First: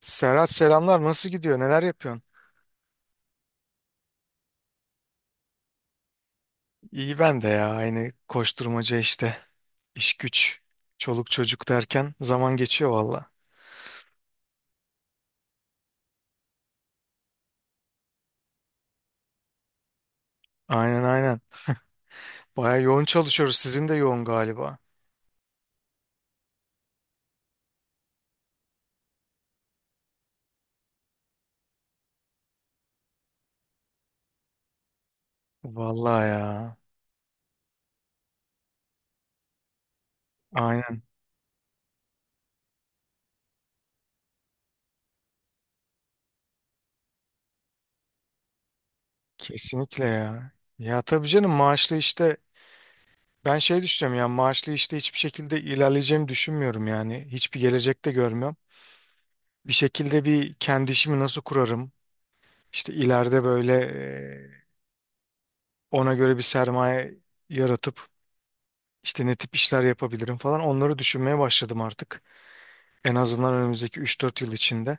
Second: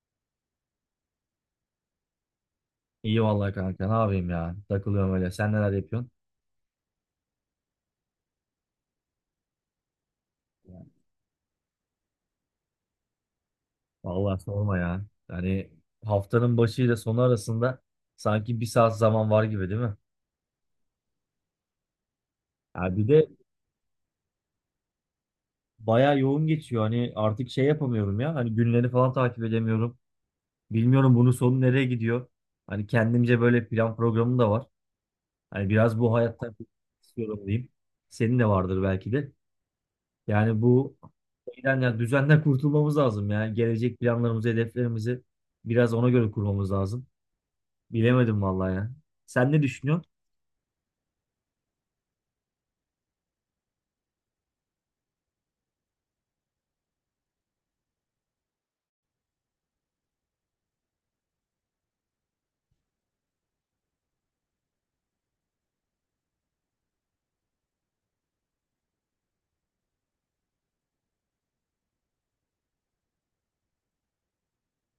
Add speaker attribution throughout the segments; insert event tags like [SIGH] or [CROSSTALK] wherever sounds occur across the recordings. Speaker 1: Serhat selamlar. Nasıl gidiyor? Neler yapıyorsun?
Speaker 2: İyi vallahi kanka ne yapayım ya takılıyorum öyle sen neler yapıyorsun?
Speaker 1: İyi ben de ya. Aynı koşturmaca işte. İş güç, çoluk çocuk derken zaman geçiyor valla.
Speaker 2: Vallahi sorma ya yani haftanın başı ile sonu arasında sanki bir saat zaman var gibi değil mi?
Speaker 1: Aynen aynen. Baya
Speaker 2: Ya
Speaker 1: yoğun
Speaker 2: bir de
Speaker 1: çalışıyoruz. Sizin de yoğun galiba.
Speaker 2: bayağı yoğun geçiyor hani artık şey yapamıyorum ya hani günleri falan takip edemiyorum bilmiyorum bunun sonu nereye gidiyor hani kendimce böyle plan programım da var hani biraz bu
Speaker 1: Valla
Speaker 2: hayattan
Speaker 1: ya.
Speaker 2: istiyorum diyeyim senin de vardır belki de. Yani bu
Speaker 1: Aynen.
Speaker 2: şeyden ya düzenden kurtulmamız lazım ya. Gelecek planlarımızı, hedeflerimizi biraz ona göre kurmamız lazım. Bilemedim vallahi ya. Sen ne
Speaker 1: Kesinlikle
Speaker 2: düşünüyorsun?
Speaker 1: ya. Ya tabii canım maaşlı işte ben düşünüyorum ya maaşlı işte hiçbir şekilde ilerleyeceğimi düşünmüyorum yani. Hiçbir gelecek de görmüyorum. Bir şekilde bir kendi işimi nasıl kurarım? İşte ileride ona göre bir sermaye yaratıp İşte ne tip işler yapabilirim falan onları düşünmeye başladım artık. En azından önümüzdeki üç dört yıl içinde.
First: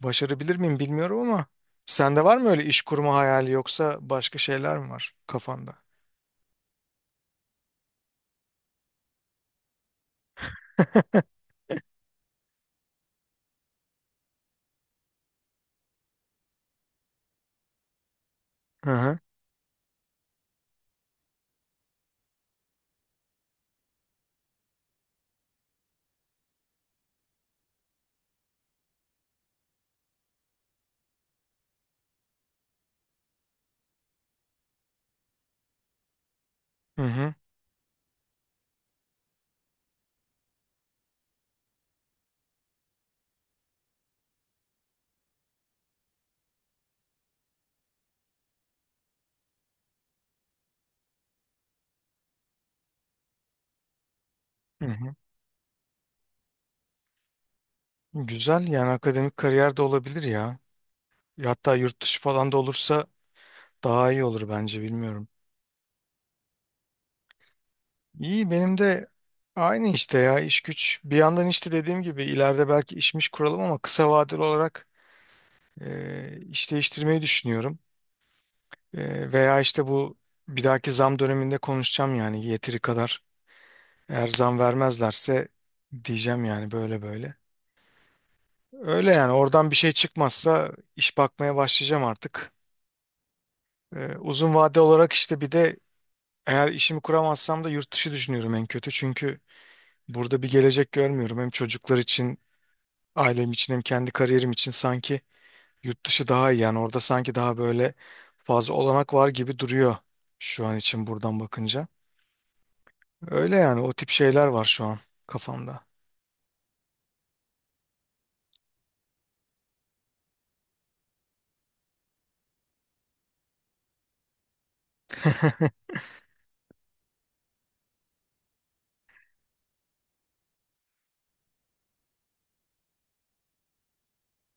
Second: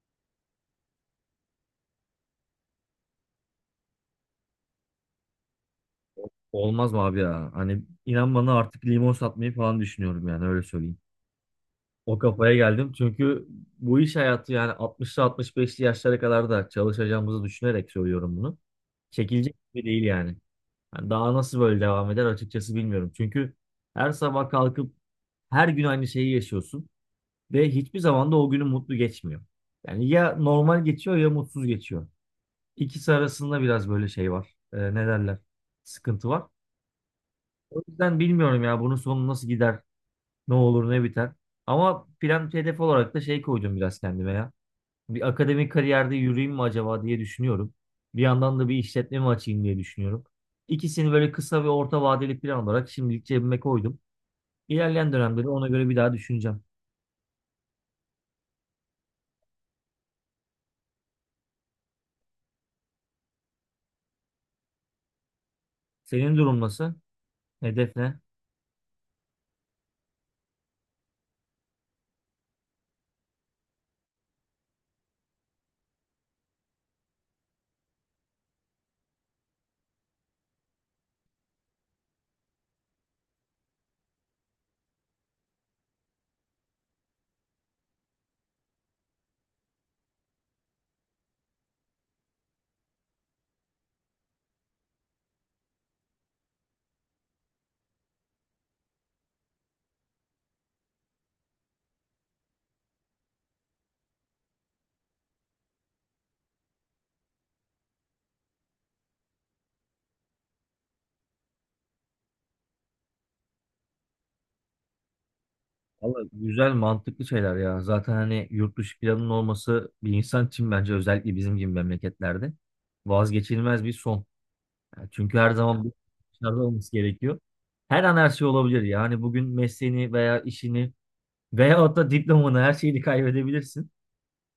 Speaker 1: Başarabilir miyim bilmiyorum ama sende var mı öyle iş kurma hayali yoksa başka şeyler mi var kafanda?
Speaker 2: Olmaz mı abi ya? Hani inan bana artık limon satmayı falan düşünüyorum yani öyle söyleyeyim. O kafaya geldim çünkü bu iş hayatı yani 60'lı 65'li yaşlara kadar da çalışacağımızı düşünerek söylüyorum bunu.
Speaker 1: Hı hı.
Speaker 2: Çekilecek gibi değil yani. Yani daha nasıl böyle devam eder açıkçası bilmiyorum. Çünkü her sabah kalkıp her gün aynı şeyi yaşıyorsun. Ve hiçbir zaman da o günü mutlu geçmiyor. Yani ya normal geçiyor ya mutsuz geçiyor. İkisi arasında biraz böyle şey var. Ne derler? Sıkıntı var.
Speaker 1: Hı hı.
Speaker 2: O yüzden bilmiyorum ya bunun sonu nasıl gider, ne olur ne biter. Ama plan hedef olarak da şey koydum biraz kendime ya. Bir akademik kariyerde yürüyeyim mi acaba diye düşünüyorum. Bir yandan da bir işletme mi açayım diye düşünüyorum. İkisini böyle kısa ve orta vadeli plan olarak şimdilik cebime koydum.
Speaker 1: Hı
Speaker 2: İlerleyen
Speaker 1: hı.
Speaker 2: dönemde de ona göre bir daha düşüneceğim.
Speaker 1: Güzel yani akademik kariyer de olabilir ya. Ya hatta yurt dışı falan da olursa daha iyi olur bence bilmiyorum.
Speaker 2: Senin durum nasıl? Hedef ne?
Speaker 1: İyi benim de aynı işte ya iş güç. Bir yandan işte dediğim gibi ileride belki işmiş kuralım ama kısa vadeli olarak iş değiştirmeyi düşünüyorum. Veya işte bu bir dahaki zam döneminde konuşacağım yani yeteri kadar. Eğer zam vermezlerse diyeceğim yani böyle böyle. Öyle yani oradan bir şey çıkmazsa iş bakmaya başlayacağım artık. Uzun vade olarak işte bir de eğer işimi kuramazsam da yurt dışı düşünüyorum en kötü. Çünkü burada bir gelecek görmüyorum. Hem çocuklar için, ailem için hem kendi kariyerim için sanki yurt dışı daha iyi. Yani orada sanki daha böyle fazla olanak var gibi duruyor şu an için buradan bakınca. Öyle yani o tip şeyler var şu an kafamda.
Speaker 2: Valla güzel mantıklı şeyler ya. Zaten hani yurt dışı planının olması bir insan için bence özellikle bizim gibi memleketlerde vazgeçilmez bir son. Yani çünkü her zaman
Speaker 1: [LAUGHS]
Speaker 2: bir dışarıda olması gerekiyor. Her an her şey olabilir. Yani bugün mesleğini veya işini veyahut da diplomanı her şeyini kaybedebilirsin.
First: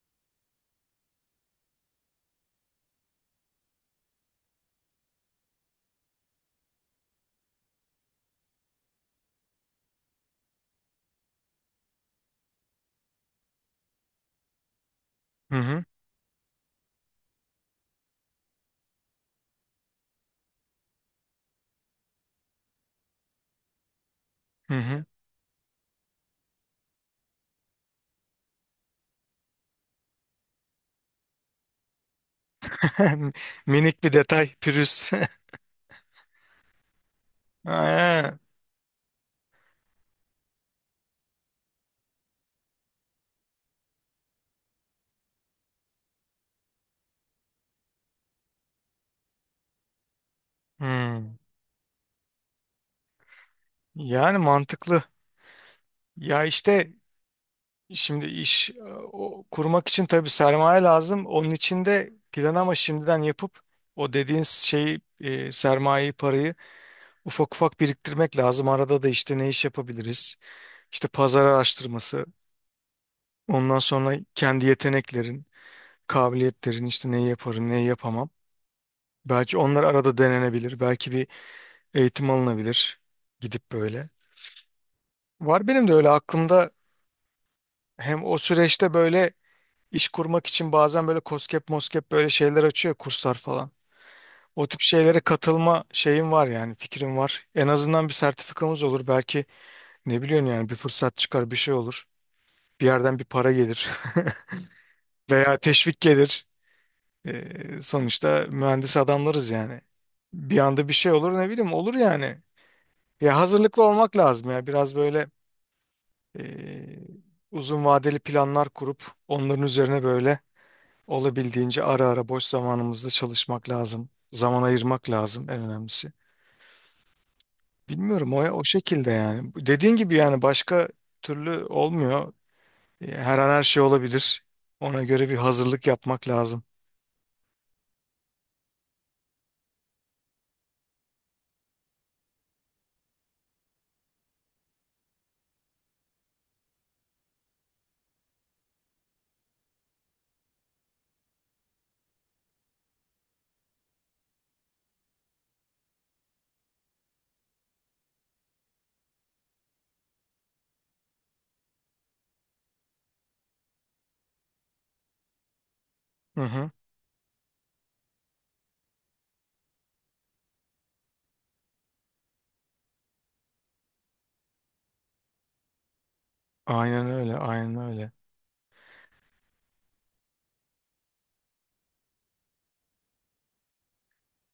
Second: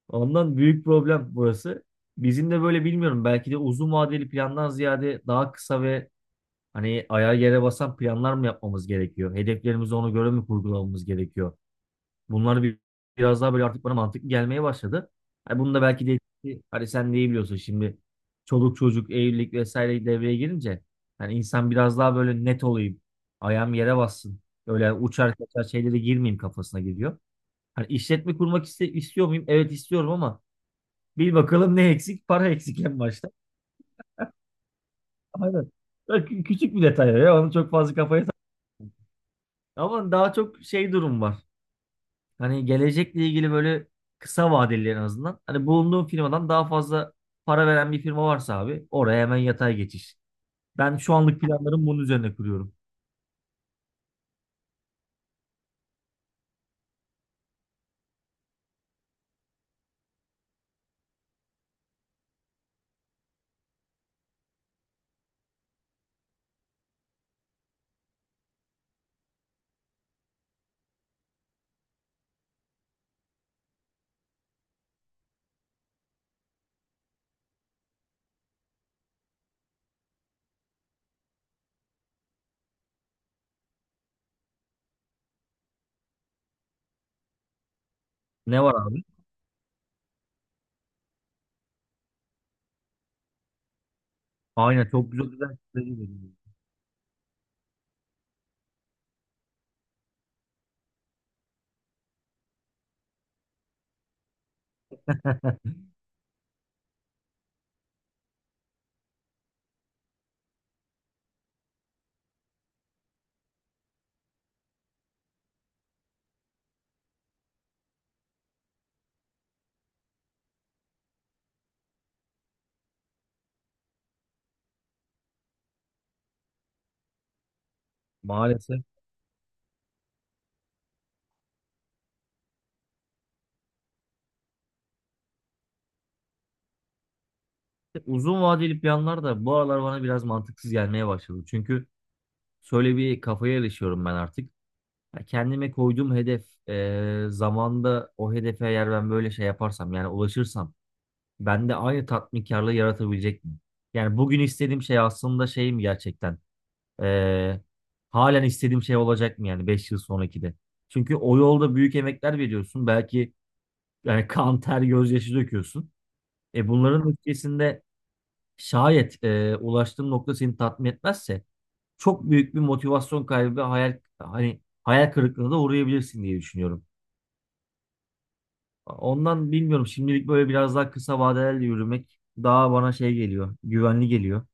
Speaker 2: Ondan büyük problem burası. Bizim de böyle bilmiyorum belki de uzun vadeli plandan ziyade daha kısa ve hani ayağa yere basan planlar mı yapmamız gerekiyor? Hedeflerimizi ona göre mi kurgulamamız gerekiyor? Bunlar bir, biraz daha böyle artık bana mantıklı gelmeye başladı.
Speaker 1: Hı
Speaker 2: Hani bunu da
Speaker 1: hı.
Speaker 2: belki de hani sen de iyi biliyorsun şimdi çoluk çocuk evlilik vesaire devreye girince hani insan biraz daha böyle net olayım. Ayağım yere bassın.
Speaker 1: Hı
Speaker 2: Öyle
Speaker 1: hı.
Speaker 2: uçar kaçar şeylere girmeyeyim kafasına geliyor. Hani işletme kurmak istiyor muyum? Evet istiyorum ama bil bakalım ne eksik? Para eksik en başta.
Speaker 1: [LAUGHS] Minik bir detay pürüz.
Speaker 2: Aynen. Bak, küçük bir detay ya. Onu
Speaker 1: [LAUGHS]
Speaker 2: çok fazla kafaya tak.
Speaker 1: Aynen.
Speaker 2: Ama daha çok şey durum var. Hani gelecekle ilgili böyle kısa vadeli en azından. Hani bulunduğum firmadan daha fazla para veren bir firma varsa abi oraya hemen yatay geçiş. Ben şu
Speaker 1: Hmm.
Speaker 2: anlık planlarım bunun üzerine kuruyorum.
Speaker 1: Yani mantıklı. Ya işte şimdi kurmak için tabii sermaye lazım. Onun için de plan ama şimdiden yapıp o dediğin sermayeyi parayı ufak ufak biriktirmek lazım. Arada da işte ne iş yapabiliriz? İşte pazar araştırması. Ondan sonra kendi yeteneklerin, kabiliyetlerin işte neyi yaparım, neyi yapamam. Belki onlar arada denenebilir. Belki bir eğitim alınabilir. Gidip böyle. Var benim de öyle aklımda hem o
Speaker 2: Ne var
Speaker 1: süreçte
Speaker 2: abi?
Speaker 1: böyle iş kurmak için bazen böyle koskep moskep böyle şeyler açıyor kurslar falan. O tip
Speaker 2: Aynen, çok
Speaker 1: şeylere
Speaker 2: güzel güzel
Speaker 1: katılma şeyim
Speaker 2: fikirlerim
Speaker 1: var yani fikrim var. En azından bir sertifikamız olur. Belki ne biliyorsun yani bir fırsat çıkar bir şey olur. Bir yerden bir para gelir [LAUGHS] veya
Speaker 2: var.
Speaker 1: teşvik gelir. Sonuçta mühendis adamlarız yani. Bir anda bir şey olur ne bileyim olur yani. Ya hazırlıklı olmak lazım ya. Biraz böyle eee, uzun vadeli planlar kurup onların üzerine böyle olabildiğince ara ara boş zamanımızda çalışmak lazım. Zaman ayırmak lazım en önemlisi.
Speaker 2: [LAUGHS]
Speaker 1: Bilmiyorum o
Speaker 2: Maalesef.
Speaker 1: şekilde yani. Dediğin gibi yani başka türlü olmuyor. Her an her şey olabilir. Ona göre bir hazırlık yapmak lazım.
Speaker 2: Uzun vadeli planlar da bu aralar bana biraz mantıksız gelmeye başladı. Çünkü şöyle bir kafaya erişiyorum ben artık. Ya kendime koyduğum hedef, zamanda o hedefe eğer ben böyle şey yaparsam yani ulaşırsam bende aynı tatminkarlığı yaratabilecek mi? Yani bugün istediğim şey aslında şey mi gerçekten? Ee, halen istediğim şey olacak mı yani 5 yıl sonraki de? Çünkü o yolda büyük emekler veriyorsun. Belki yani [LAUGHS] kan, ter, gözyaşı döküyorsun.
Speaker 1: Hı
Speaker 2: E
Speaker 1: hı.
Speaker 2: bunların ötesinde şayet ulaştığın nokta seni tatmin etmezse çok büyük bir motivasyon kaybı ve hayal kırıklığına da uğrayabilirsin diye düşünüyorum.
Speaker 1: Aynen öyle, aynen öyle.
Speaker 2: Ondan bilmiyorum şimdilik böyle biraz daha kısa vadelerle yürümek daha bana şey geliyor, güvenli geliyor.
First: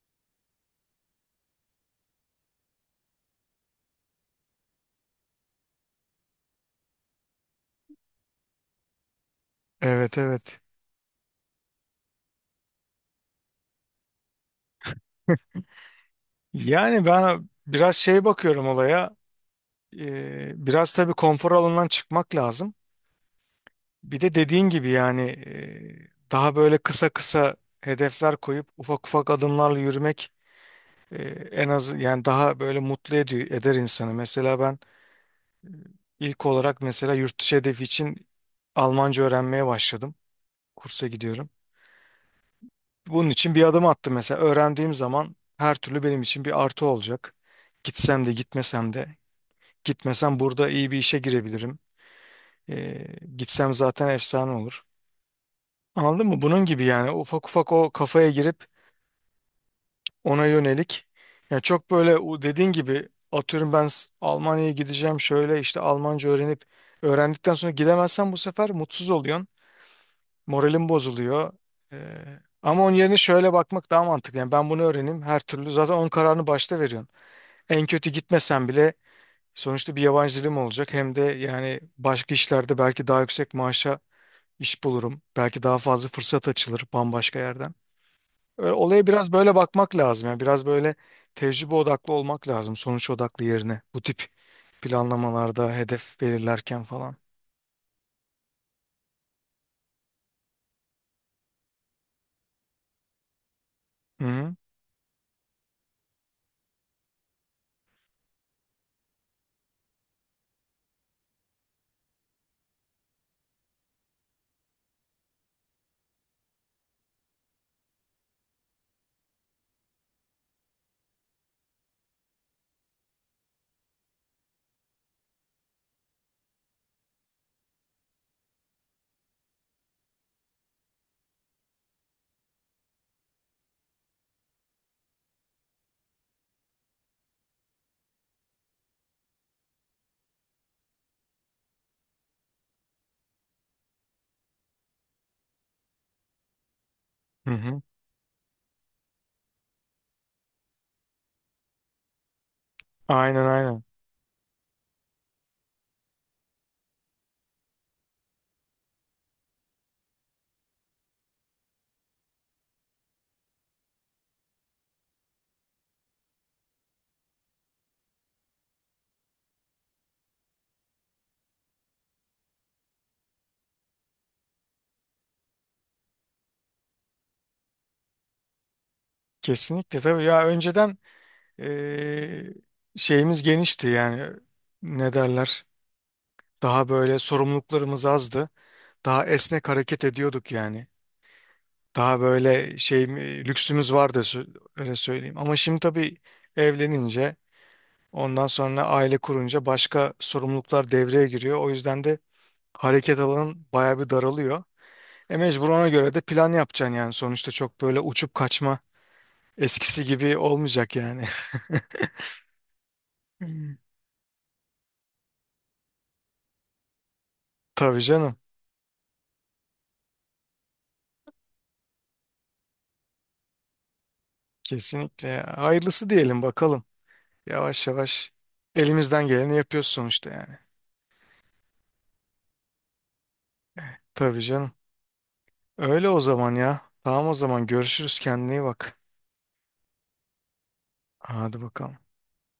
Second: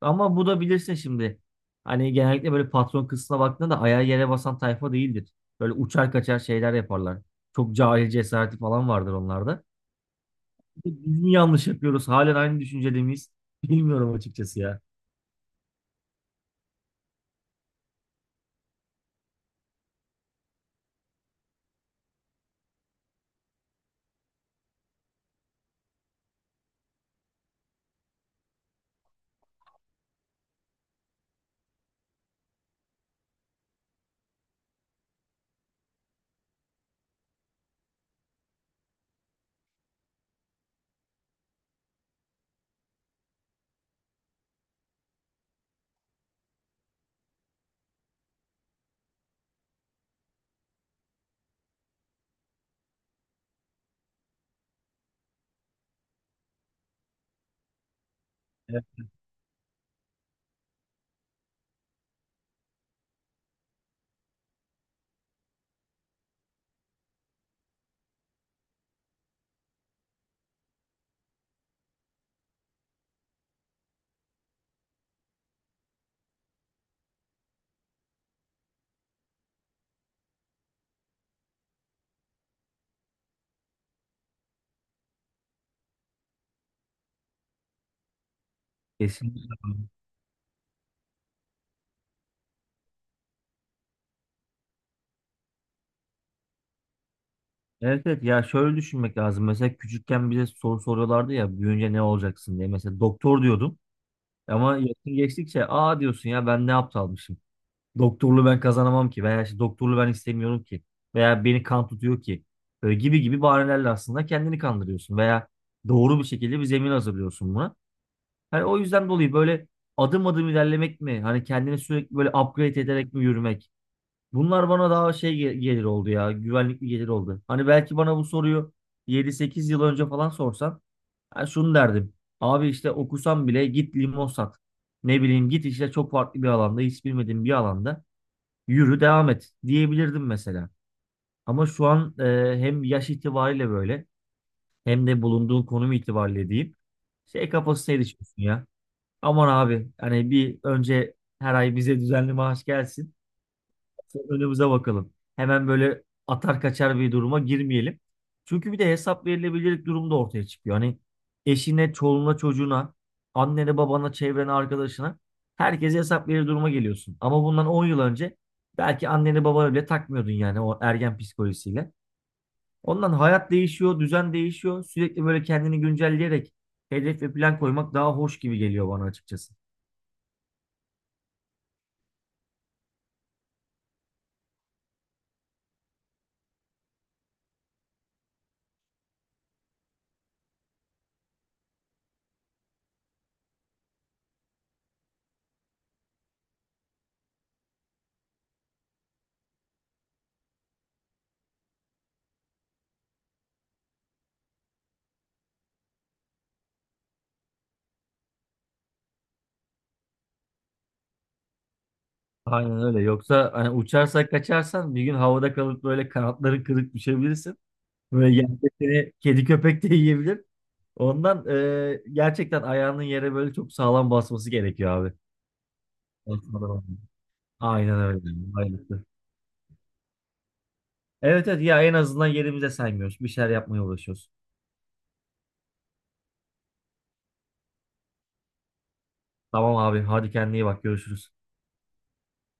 Speaker 2: Ama bu da bilirsin şimdi. Hani genellikle böyle patron kısmına baktığında da ayağı yere basan tayfa değildir. Böyle uçar kaçar şeyler yaparlar. Çok cahil cesareti falan vardır onlarda.
Speaker 1: Evet, evet.
Speaker 2: Biz mi yanlış yapıyoruz? Halen aynı düşüncede miyiz? [LAUGHS] Bilmiyorum açıkçası ya.
Speaker 1: Yani ben biraz şey bakıyorum olaya. Biraz tabii konfor alanından çıkmak lazım. Bir de dediğin gibi yani daha böyle kısa kısa hedefler koyup ufak ufak adımlarla yürümek e, en az yani daha böyle mutlu ediyor, eder insanı. Mesela ben ilk olarak mesela yurt dışı hedefi için Almanca öğrenmeye başladım. Kursa gidiyorum. Bunun için bir adım attım mesela. Öğrendiğim zaman her türlü benim için bir artı olacak. Gitsem de gitmesem de. Gitmesem burada iyi bir işe girebilirim. E, Gitsem zaten efsane olur. Anladın mı? Bunun gibi yani ufak ufak o kafaya girip
Speaker 2: Evet.
Speaker 1: ona yönelik. Yani çok böyle o dediğin gibi atıyorum ben Almanya'ya gideceğim şöyle işte Almanca öğrenip öğrendikten sonra gidemezsen bu sefer mutsuz oluyorsun. Moralin bozuluyor. Ee, Ama onun yerine şöyle bakmak daha mantıklı. Yani ben bunu öğreneyim her türlü zaten onun kararını başta veriyorsun. En kötü gitmesen bile sonuçta bir yabancı dilim olacak. Hem de yani başka işlerde belki daha yüksek maaşa iş bulurum. Belki daha fazla fırsat açılır bambaşka yerden. Öyle, olaya biraz böyle
Speaker 2: Kesinlikle.
Speaker 1: bakmak lazım. Yani biraz böyle tecrübe odaklı olmak lazım. Sonuç odaklı yerine. Bu tip planlamalarda hedef belirlerken falan.
Speaker 2: Evet, evet, ya şöyle düşünmek lazım. Mesela küçükken bize soru soruyorlardı ya büyüyünce ne olacaksın diye. Mesela doktor diyordum.
Speaker 1: Hı hı.
Speaker 2: Ama yaşın geçtikçe aa diyorsun ya ben ne aptalmışım. Doktorluğu ben kazanamam ki veya işte doktorluğu ben istemiyorum ki veya beni kan tutuyor ki böyle gibi gibi bahanelerle aslında kendini kandırıyorsun veya doğru bir şekilde bir zemin hazırlıyorsun buna. Hani o yüzden dolayı böyle adım adım ilerlemek mi hani kendini sürekli böyle upgrade ederek mi yürümek bunlar bana daha şey gelir oldu ya güvenlik bir gelir oldu. Hani belki bana bu soruyu 7-8 yıl önce falan sorsan ben şunu derdim. Abi işte okusam bile git limon sat. Ne bileyim git işte çok farklı bir alanda hiç bilmediğim bir alanda yürü devam et diyebilirdim mesela. Ama şu an hem yaş itibariyle böyle hem de bulunduğun konum itibariyle diyeyim şey
Speaker 1: Hı hı.
Speaker 2: kafasına erişiyorsun ya. Aman abi hani bir önce her ay bize düzenli maaş gelsin
Speaker 1: Aynen aynen.
Speaker 2: önümüze bakalım. Hemen böyle atar kaçar bir duruma girmeyelim. Çünkü bir de hesap verilebilirlik durumu da ortaya çıkıyor. Hani eşine, çoluğuna, çocuğuna, annene, babana, çevrene, arkadaşına herkese hesap verir duruma geliyorsun. Ama bundan 10 yıl önce belki anneni babana bile takmıyordun yani o ergen psikolojisiyle. Ondan hayat değişiyor, düzen değişiyor. Sürekli böyle kendini güncelleyerek hedef ve plan koymak daha hoş gibi geliyor bana açıkçası.
Speaker 1: Kesinlikle tabii ya önceden eee, şeyimiz genişti yani ne derler daha böyle sorumluluklarımız azdı. Daha esnek hareket ediyorduk yani. Daha böyle şey lüksümüz vardı öyle söyleyeyim. Ama şimdi tabii evlenince ondan sonra aile kurunca başka sorumluluklar devreye giriyor. O yüzden de hareket alanın bayağı bir daralıyor. E mecbur ona göre de plan yapacaksın yani. Sonuçta çok böyle uçup kaçma eskisi gibi olmayacak yani. [LAUGHS]
Speaker 2: Aynen öyle. Yoksa hani
Speaker 1: Hmm.
Speaker 2: uçarsak kaçarsan bir gün havada kalıp böyle kanatların kırık düşebilirsin.
Speaker 1: Tabii
Speaker 2: Böyle
Speaker 1: canım.
Speaker 2: yerde seni kedi köpek de yiyebilir. Ondan gerçekten ayağının yere böyle çok sağlam basması gerekiyor abi.
Speaker 1: Kesinlikle. Hayırlısı diyelim
Speaker 2: Basmadan
Speaker 1: bakalım.
Speaker 2: olmuyor.
Speaker 1: Yavaş
Speaker 2: Aynen öyle.
Speaker 1: yavaş
Speaker 2: Aynen.
Speaker 1: elimizden geleni yapıyoruz sonuçta yani.
Speaker 2: Evet, evet, ya en azından yerimize saymıyoruz. Bir şeyler yapmaya uğraşıyoruz.
Speaker 1: Tabii canım. Öyle o zaman ya. Tamam o zaman görüşürüz, kendine iyi bak.
Speaker 2: Tamam abi hadi kendine iyi bak görüşürüz.
Speaker 1: Hadi bakalım.